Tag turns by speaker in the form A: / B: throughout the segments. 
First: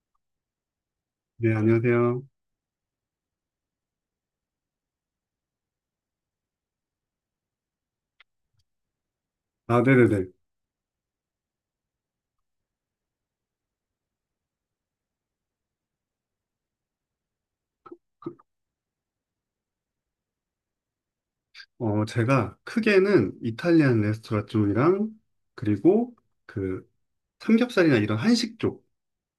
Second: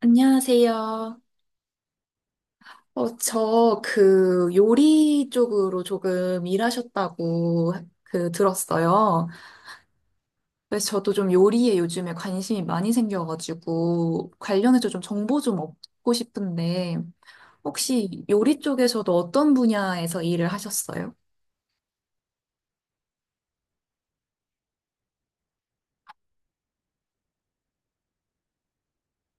A: 안녕하세요.
B: 네, 안녕하세요.
A: 저 그 요리 쪽으로 조금 일하셨다고 그 들었어요.
B: 아, 네네네.
A: 그래서 저도 좀 요리에 요즘에 관심이 많이 생겨가지고 관련해서 좀 정보 좀 얻고 싶은데 혹시 요리 쪽에서도 어떤 분야에서 일을 하셨어요?
B: 제가 크게는 이탈리안 레스토랑 쪽이랑, 그리고 그 삼겹살이나 이런 한식 쪽,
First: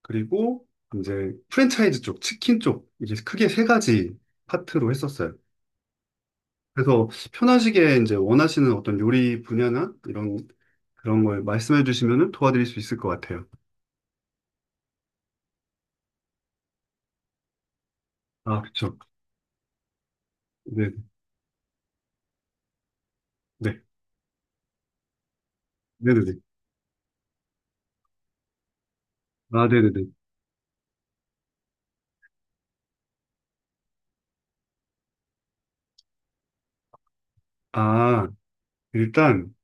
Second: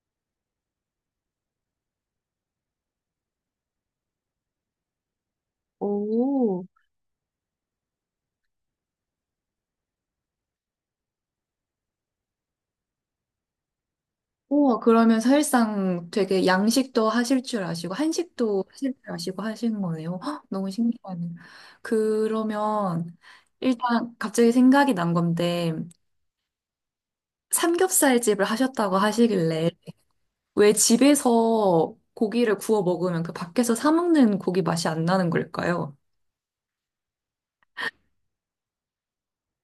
B: 그리고 이제 프랜차이즈 쪽, 치킨 쪽, 이게 크게 세 가지 파트로 했었어요.
A: 오.
B: 그래서 편하시게 이제 원하시는 어떤 요리 분야나 이런, 그런 걸 말씀해 주시면 도와드릴 수 있을 것 같아요.
A: 우와, 그러면 사실상 되게 양식도 하실 줄 아시고,
B: 아,
A: 한식도 하실
B: 그쵸.
A: 줄 아시고 하시는 거네요. 헉, 너무
B: 네,
A: 신기하네요. 그러면
B: 네.
A: 일단 갑자기 생각이 난 건데,
B: 네네네.
A: 삼겹살 집을 하셨다고
B: 아,
A: 하시길래,
B: 네네네.
A: 왜 집에서 고기를 구워 먹으면 그 밖에서 사 먹는 고기 맛이 안 나는 걸까요?
B: 아, 일단,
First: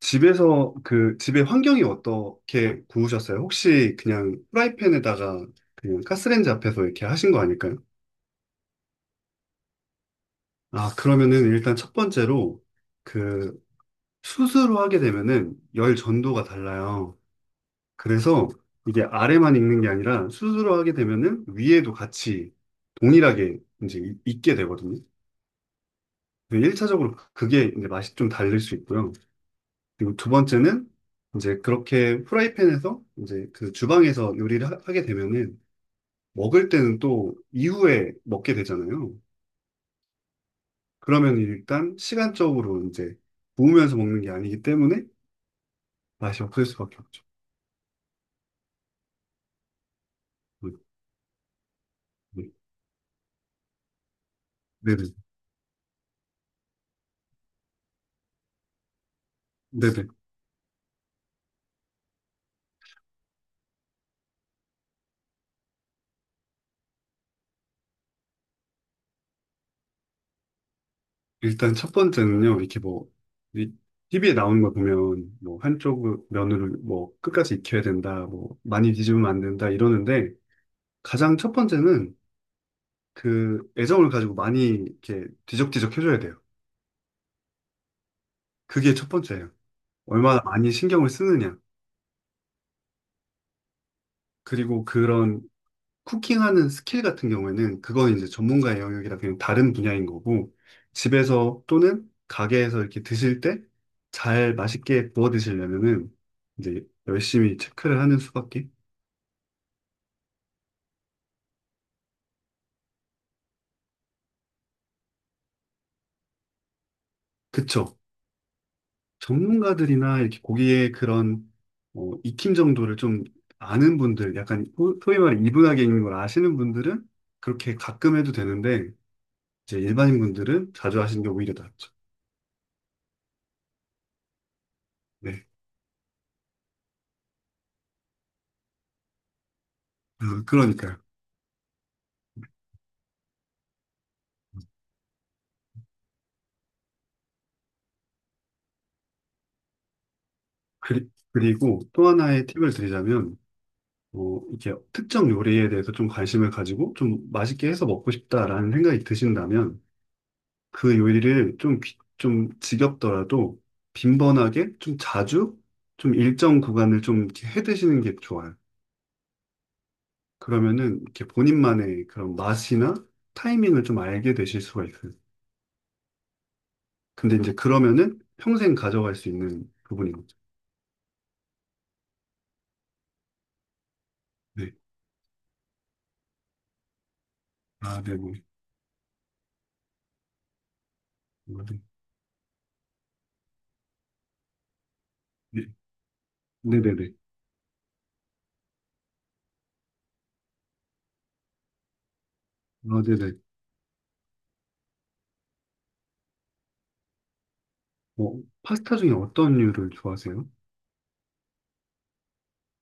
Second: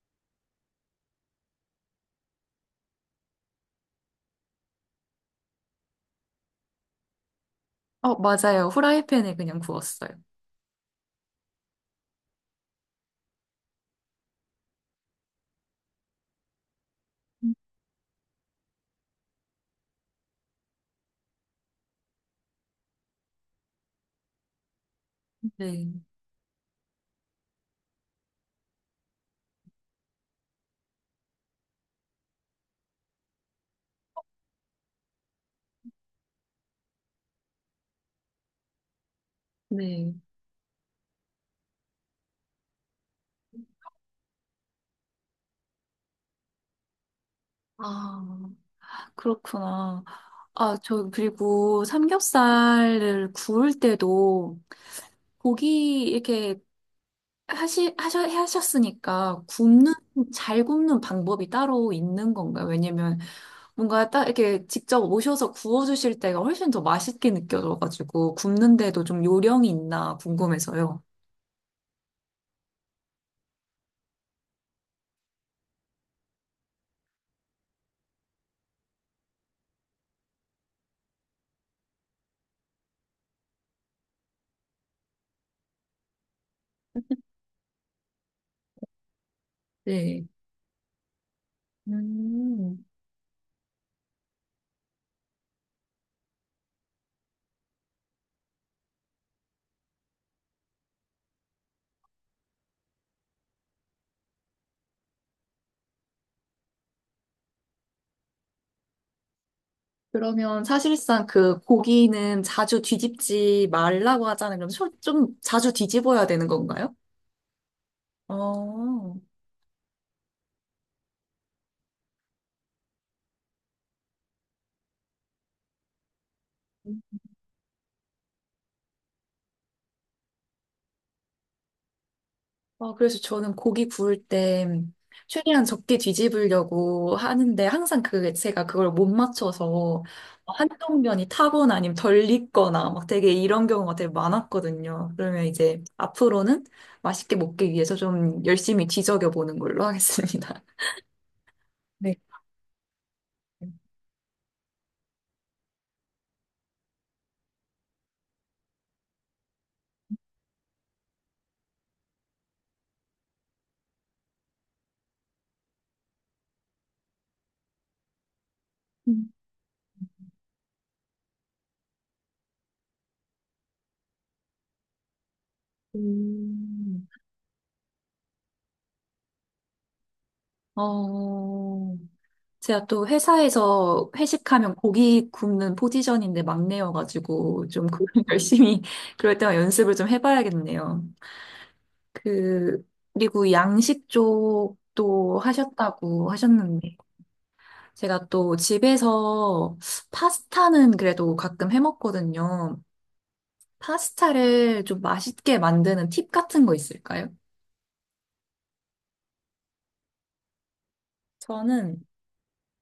B: 집에서 그 집의 환경이 어떻게 구우셨어요? 혹시 그냥 프라이팬에다가 그냥 가스레인지 앞에서 이렇게 하신 거 아닐까요?
A: 어, 맞아요. 후라이팬에 그냥 구웠어요.
B: 아, 그러면은 일단 첫 번째로 그 숯으로 하게 되면은 열 전도가 달라요. 그래서 이게 아래만 익는 게 아니라 숯으로 하게 되면은 위에도 같이 동일하게 이제 익게 되거든요.
A: 네,
B: 1차적으로 그게 이제 맛이 좀 다를 수 있고요. 그리고 두 번째는 이제 그렇게 프라이팬에서 이제 그 주방에서 요리를 게 되면은 먹을 때는 또 이후에 먹게 되잖아요.
A: 네.
B: 그러면 일단 시간적으로 이제 구우면서 먹는 게 아니기 때문에 맛이 없을 수밖에 없죠.
A: 아, 그렇구나. 아,
B: 음,
A: 저, 그리고
B: 음.
A: 삼겹살을 구울 때도
B: 네네.
A: 고기 이렇게 하셨으니까
B: 네네.
A: 잘 굽는 방법이 따로 있는 건가요? 왜냐면 뭔가 딱 이렇게 직접 오셔서 구워주실 때가 훨씬 더 맛있게 느껴져가지고 굽는데도 좀 요령이 있나 궁금해서요.
B: 일단 첫 번째는요, 이렇게 뭐, 이 TV에 나오는 거 보면 뭐 한쪽 면을 뭐 끝까지 익혀야 된다, 뭐 많이 뒤집으면 안 된다 이러는데 가장 첫 번째는 그 애정을 가지고 많이 이렇게 뒤적뒤적 해줘야 돼요. 그게 첫 번째예요.
A: 네.
B: 얼마나 많이 신경을 쓰느냐.
A: 음,
B: 그리고 그런 쿠킹하는 스킬 같은 경우에는 그건 이제 전문가의 영역이라 그냥 다른 분야인 거고 집에서 또는 가게에서 이렇게 드실 때 잘 맛있게 구워 드시려면은 이제 열심히 체크를 하는 수밖에.
A: 그러면 사실상 그 고기는 자주 뒤집지 말라고 하잖아요. 그럼 좀 자주 뒤집어야 되는 건가요?
B: 그쵸.
A: 어.
B: 전문가들이나 이렇게 고기의 그런 익힘 정도를 좀 아는 분들, 약간 소위 말해 이분하게 익는 걸 아시는 분들은 그렇게 가끔 해도 되는데 이제 일반인 분들은 자주 하시는 게 오히려 낫죠.
A: 어, 그래서 저는 고기 구울 때
B: 네,
A: 최대한 적게 뒤집으려고 하는데 항상 그 제가 그걸 못 맞춰서
B: 그러니까요.
A: 한쪽 면이 타거나 아니면 덜 익거나 막 되게 이런 경우가 되게 많았거든요. 그러면 이제 앞으로는 맛있게 먹기 위해서 좀 열심히 뒤적여 보는 걸로 하겠습니다.
B: 그리고 또
A: 네.
B: 하나의 팁을 드리자면 이렇게 특정 요리에 대해서 좀 관심을 가지고 좀 맛있게 해서 먹고 싶다라는 생각이 드신다면 그 요리를 좀, 좀 지겹더라도 빈번하게 좀 자주 좀 일정 구간을 좀 이렇게 해 드시는 게 좋아요. 그러면은 이렇게 본인만의 그런 맛이나 타이밍을 좀 알게 되실 수가 있어요.
A: 음.
B: 근데 이제 그러면은 평생 가져갈 수 있는 부분인 거죠.
A: 어, 제가 또 회사에서
B: 네.
A: 회식하면 고기 굽는 포지션인데 막내여가지고 좀
B: 아,
A: 그걸
B: 네네.
A: 열심히 그럴 때만 연습을 좀 해봐야겠네요. 그, 그리고 양식 쪽도
B: 네.
A: 하셨다고 하셨는데
B: 네네네.
A: 제가 또 집에서 파스타는 그래도 가끔 해먹거든요.
B: 아, 네네.
A: 파스타를 좀 맛있게 만드는 팁 같은 거 있을까요?
B: 파스타 중에 어떤 류를 좋아하세요?
A: 저는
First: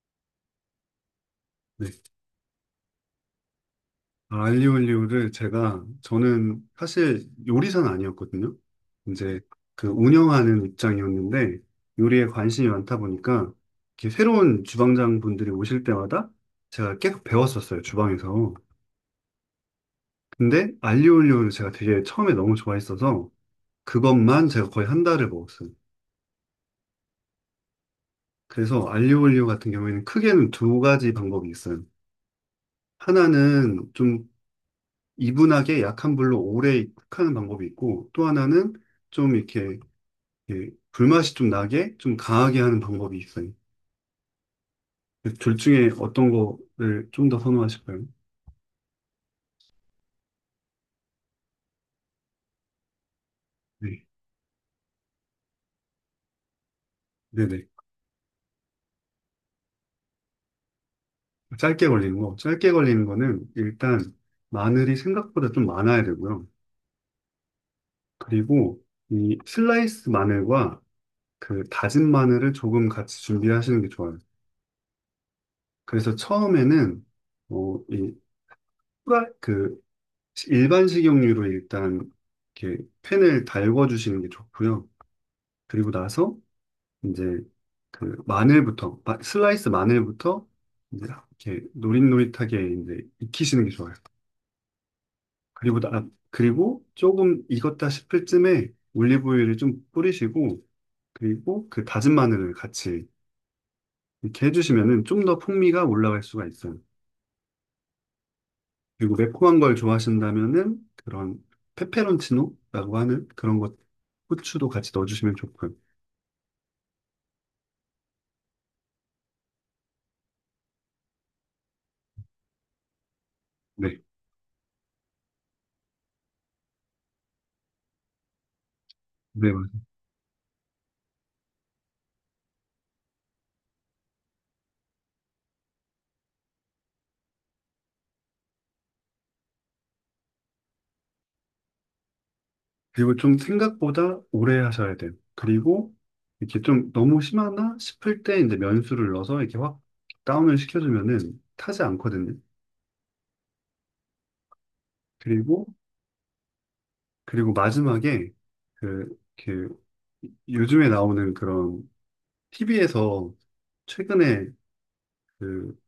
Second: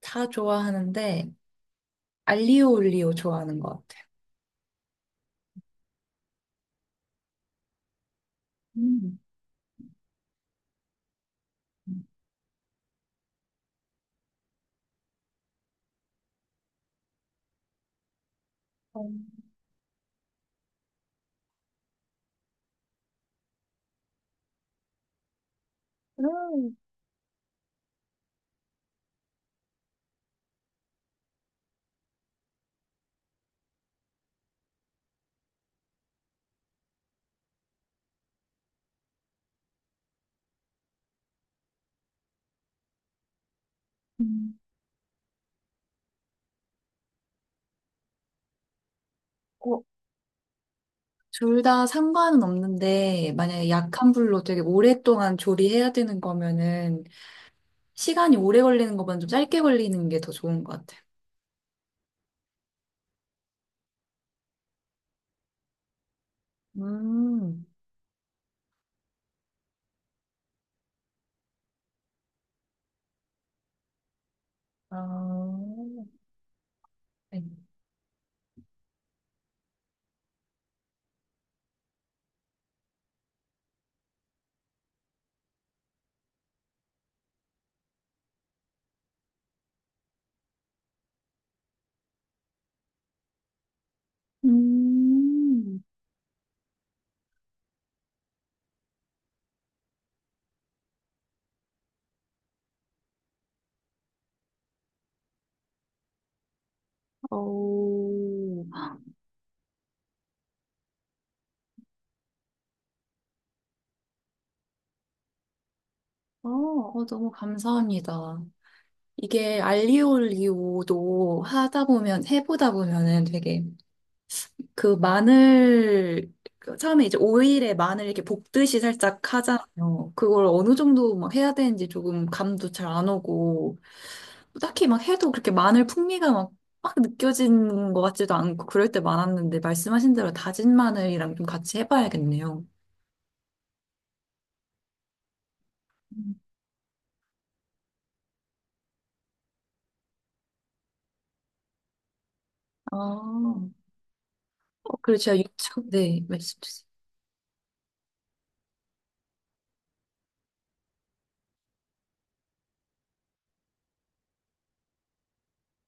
A: 다 좋아하는데
B: 네.
A: 알리오 올리오 좋아하는 것 같아요.
B: 아, 알리올리오를 제가 저는 사실 요리사는 아니었거든요.
A: 음.
B: 이제 그 운영하는 입장이었는데
A: 음,
B: 요리에 관심이 많다 보니까 이렇게 새로운 주방장 분들이 오실 때마다 제가 계속 배웠었어요, 주방에서. 근데 알리올리오를 제가 되게 처음에 너무 좋아했어서 그것만 제가 거의 한 달을 먹었어요. 그래서 알리올리오 같은 경우에는 크게는 두 가지 방법이 있어요. 하나는 좀 이분하게 약한 불로 오래 익하는 방법이 있고 또 하나는 좀 이렇게 예, 불맛이 좀 나게 좀 강하게 하는 방법이 있어요.
A: 음.
B: 둘 중에 어떤 거를 좀 더 선호하실까요?
A: 어, 둘 다 상관은 없는데, 만약에
B: 네,
A: 약한 불로 되게 오랫동안 조리해야 되는 거면은,
B: 네네.
A: 시간이 오래 걸리는 것보다 좀 짧게 걸리는 게 더 좋은 것 같아요.
B: 짧게 걸리는 거. 짧게 걸리는 거는 일단 마늘이 생각보다 좀 많아야 되고요.
A: 음,
B: 그리고 이 슬라이스 마늘과 그 다진 마늘을 조금 같이 준비하시는 게 좋아요.
A: 아,
B: 그래서 처음에는
A: 네.
B: 이 후라 그 일반 식용유로 일단 이렇게 팬을 달궈 주시는 게 좋고요. 그리고 나서 이제 그 마늘부터 슬라이스 마늘부터 이제 이렇게 노릇노릇하게 이제 익히시는 게 좋아요.
A: 음,
B: 그리고 조금 익었다 싶을 쯤에 올리브유를 좀 뿌리시고 그리고 그 다진 마늘을 같이 이렇게 해주시면은 좀 더 풍미가 올라갈 수가 있어요.
A: 오.
B: 그리고 매콤한 걸 좋아하신다면은 그런 페페론치노라고 하는 그런 것 후추도 같이 넣어주시면 좋고요.
A: 어, 어, 너무 감사합니다. 이게 알리오 올리오도 해보다 보면은 되게
B: 네,
A: 그 마늘 그 처음에 이제 오일에 마늘 이렇게 볶듯이 살짝
B: 네,
A: 하잖아요. 그걸 어느 정도 막 해야 되는지 조금 감도 잘 안 오고 딱히 막 해도 그렇게 마늘 풍미가 막 느껴지는 것 같지도 않고 그럴 때 많았는데 말씀하신 대로 다진 마늘이랑 좀 같이 해봐야겠네요.
B: 그리고 좀 생각보다 오래 하셔야 돼요. 그리고
A: 음.
B: 이렇게 좀 너무 심하나 싶을 때 이제 면수를 넣어서 이렇게 확 다운을 시켜주면은 타지 않거든요.
A: 아, 어, 그리고 제가
B: 그리고,
A: 유튜브, 네, 말씀 주세요.
B: 그리고 마지막에 그, 그, 요즘에 나오는 그런 TV에서 최근에 그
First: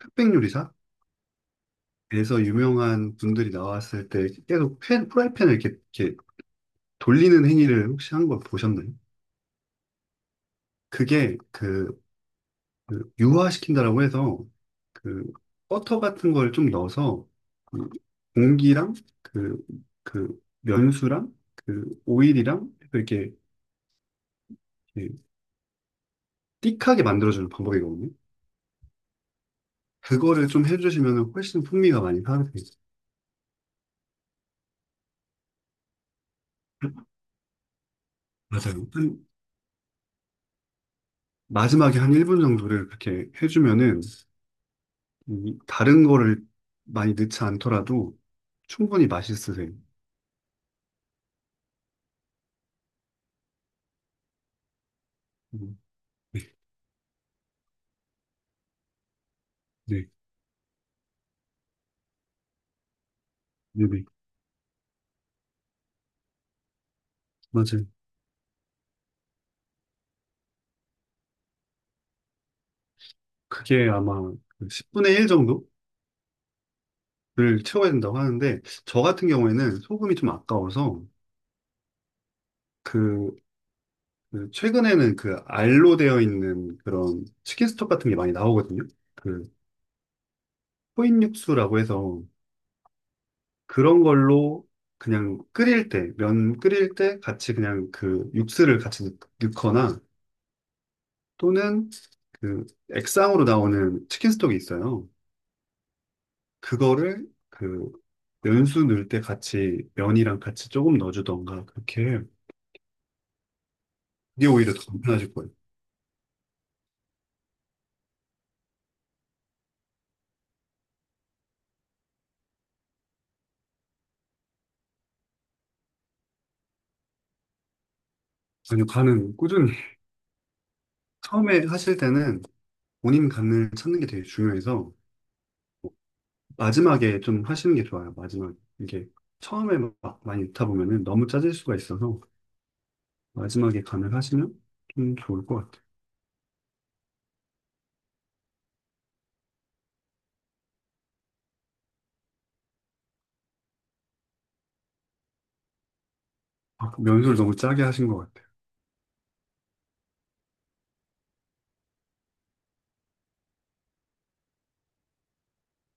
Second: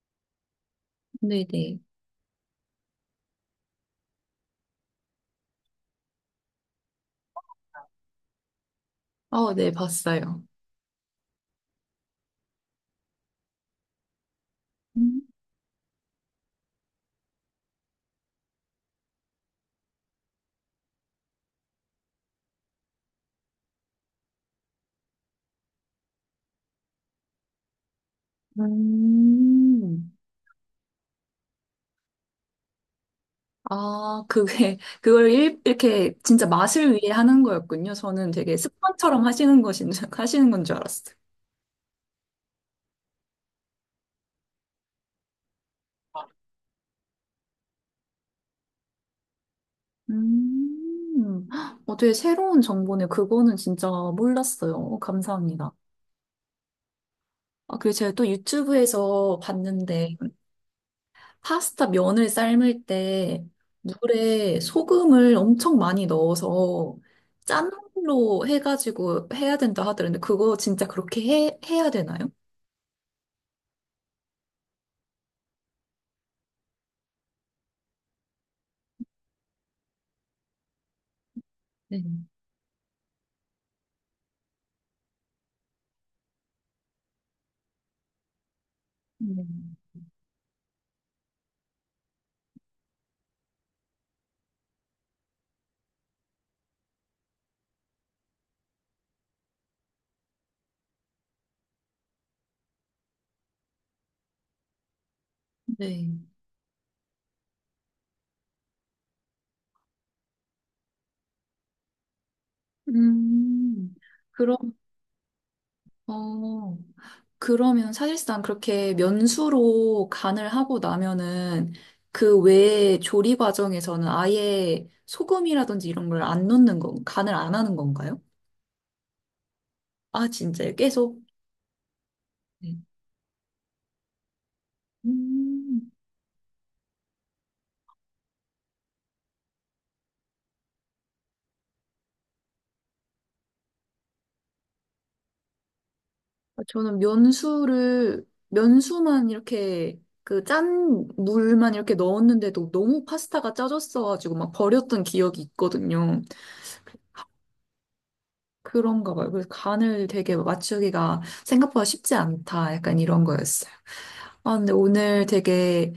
B: 흑백요리사에서
A: 네, 네.
B: 유명한 분들이 나왔을 때 계속 프라이팬을 이렇게, 이렇게 돌리는 행위를 혹시 한 걸 보셨나요?
A: 어, 네, 봤어요.
B: 그게 그 유화시킨다라고 해서
A: 음.
B: 그 버터 같은 걸 좀 넣어서 그 공기랑 그, 그 면수랑 그 오일이랑 이렇게, 이렇게 띡하게 만들어주는 방법이거든요.
A: 음.
B: 그거를 좀 해주시면 훨씬 풍미가 많이 살아나요.
A: 아, 그게, 이렇게 진짜 맛을 위해 하는 거였군요. 저는 되게
B: 맞아요.
A: 습관처럼 하시는 건 줄 알았어요.
B: 마지막에 한 1분 정도를 그렇게 해주면은 이 다른 거를 많이 넣지 않더라도 충분히 맛있으세요.
A: 음, 어, 되게 새로운 정보네. 그거는 진짜 몰랐어요. 어, 감사합니다.
B: 음, 네,
A: 아, 그리고 제가 또 유튜브에서
B: 네,
A: 봤는데, 파스타 면을 삶을 때
B: 네, 네.
A: 물에 소금을 엄청 많이 넣어서 짠
B: 맞아요.
A: 물로 해가지고 해야 된다 하더라는데, 그거 진짜 그렇게 해야 되나요?
B: 그게 아마 그 10분의 1 정도 를 채워야 된다고 하는데 저 같은 경우에는 소금이 좀 아까워서
A: 네. 네.
B: 그, 그 최근에는 그 알로 되어 있는 그런 치킨 스톡 같은 게 많이 나오거든요. 그
A: 음.
B: 코인 육수라고 해서 그런 걸로 그냥 끓일 때, 면 끓일 때 같이 그냥 그 육수를 같이 넣거나 또는 그 액상으로 나오는 치킨 스톡이 있어요.
A: 네.
B: 그거를 그 면수 넣을 때 같이 면이랑 같이 조금 넣어주던가 그렇게 해요.
A: 음,
B: 그게
A: 그럼,
B: 오히려 더 간편하실 거예요.
A: 어, 그러면 사실상 그렇게 면수로 간을 하고 나면은 그 외에 조리 과정에서는 아예 소금이라든지 이런 걸 안 넣는 건, 간을 안 하는 건가요?
B: 아니요, 가능. 꾸준히.
A: 아, 진짜요? 계속?
B: 처음에 하실 때는
A: 네.
B: 본인 감을 찾는 게 되게 중요해서
A: 음,
B: 마지막에 좀 하시는 게 좋아요. 마지막에. 이게 처음에 막 많이 읽다 보면은 너무 짜질 수가 있어서 마지막에 감을 하시면 좀 좋을 것 같아요.
A: 저는 면수만 이렇게 그 짠 물만 이렇게 넣었는데도 너무 파스타가 짜졌어가지고 막 버렸던 기억이 있거든요.
B: 아, 연습을 너무 짜게 하신 것 같아요.
A: 그런가 봐요. 그래서 간을 되게 맞추기가 생각보다 쉽지 않다. 약간 이런 거였어요. 아, 근데 오늘 되게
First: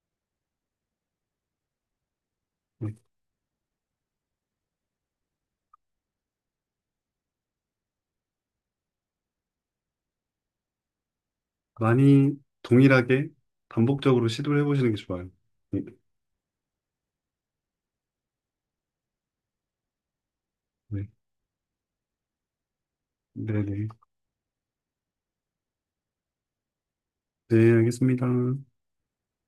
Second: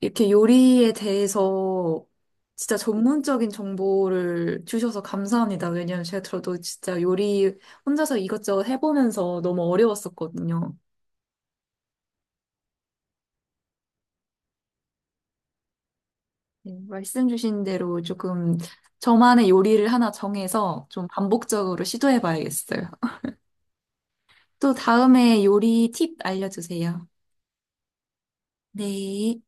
A: 이렇게 요리에 대해서 진짜
B: 네.
A: 전문적인 정보를 주셔서 감사합니다. 왜냐면 제가 저도 진짜 요리 혼자서 이것저것 해보면서 너무 어려웠었거든요.
B: 많이 동일하게 반복적으로 시도를 해보시는 게 좋아요. 네,
A: 네, 말씀 주신 대로 조금 저만의 요리를 하나 정해서 좀
B: 네,
A: 반복적으로 시도해봐야겠어요.
B: 네. 네,
A: 또 다음에 요리 팁 알려주세요.
B: 네, 알겠습니다.
A: 네.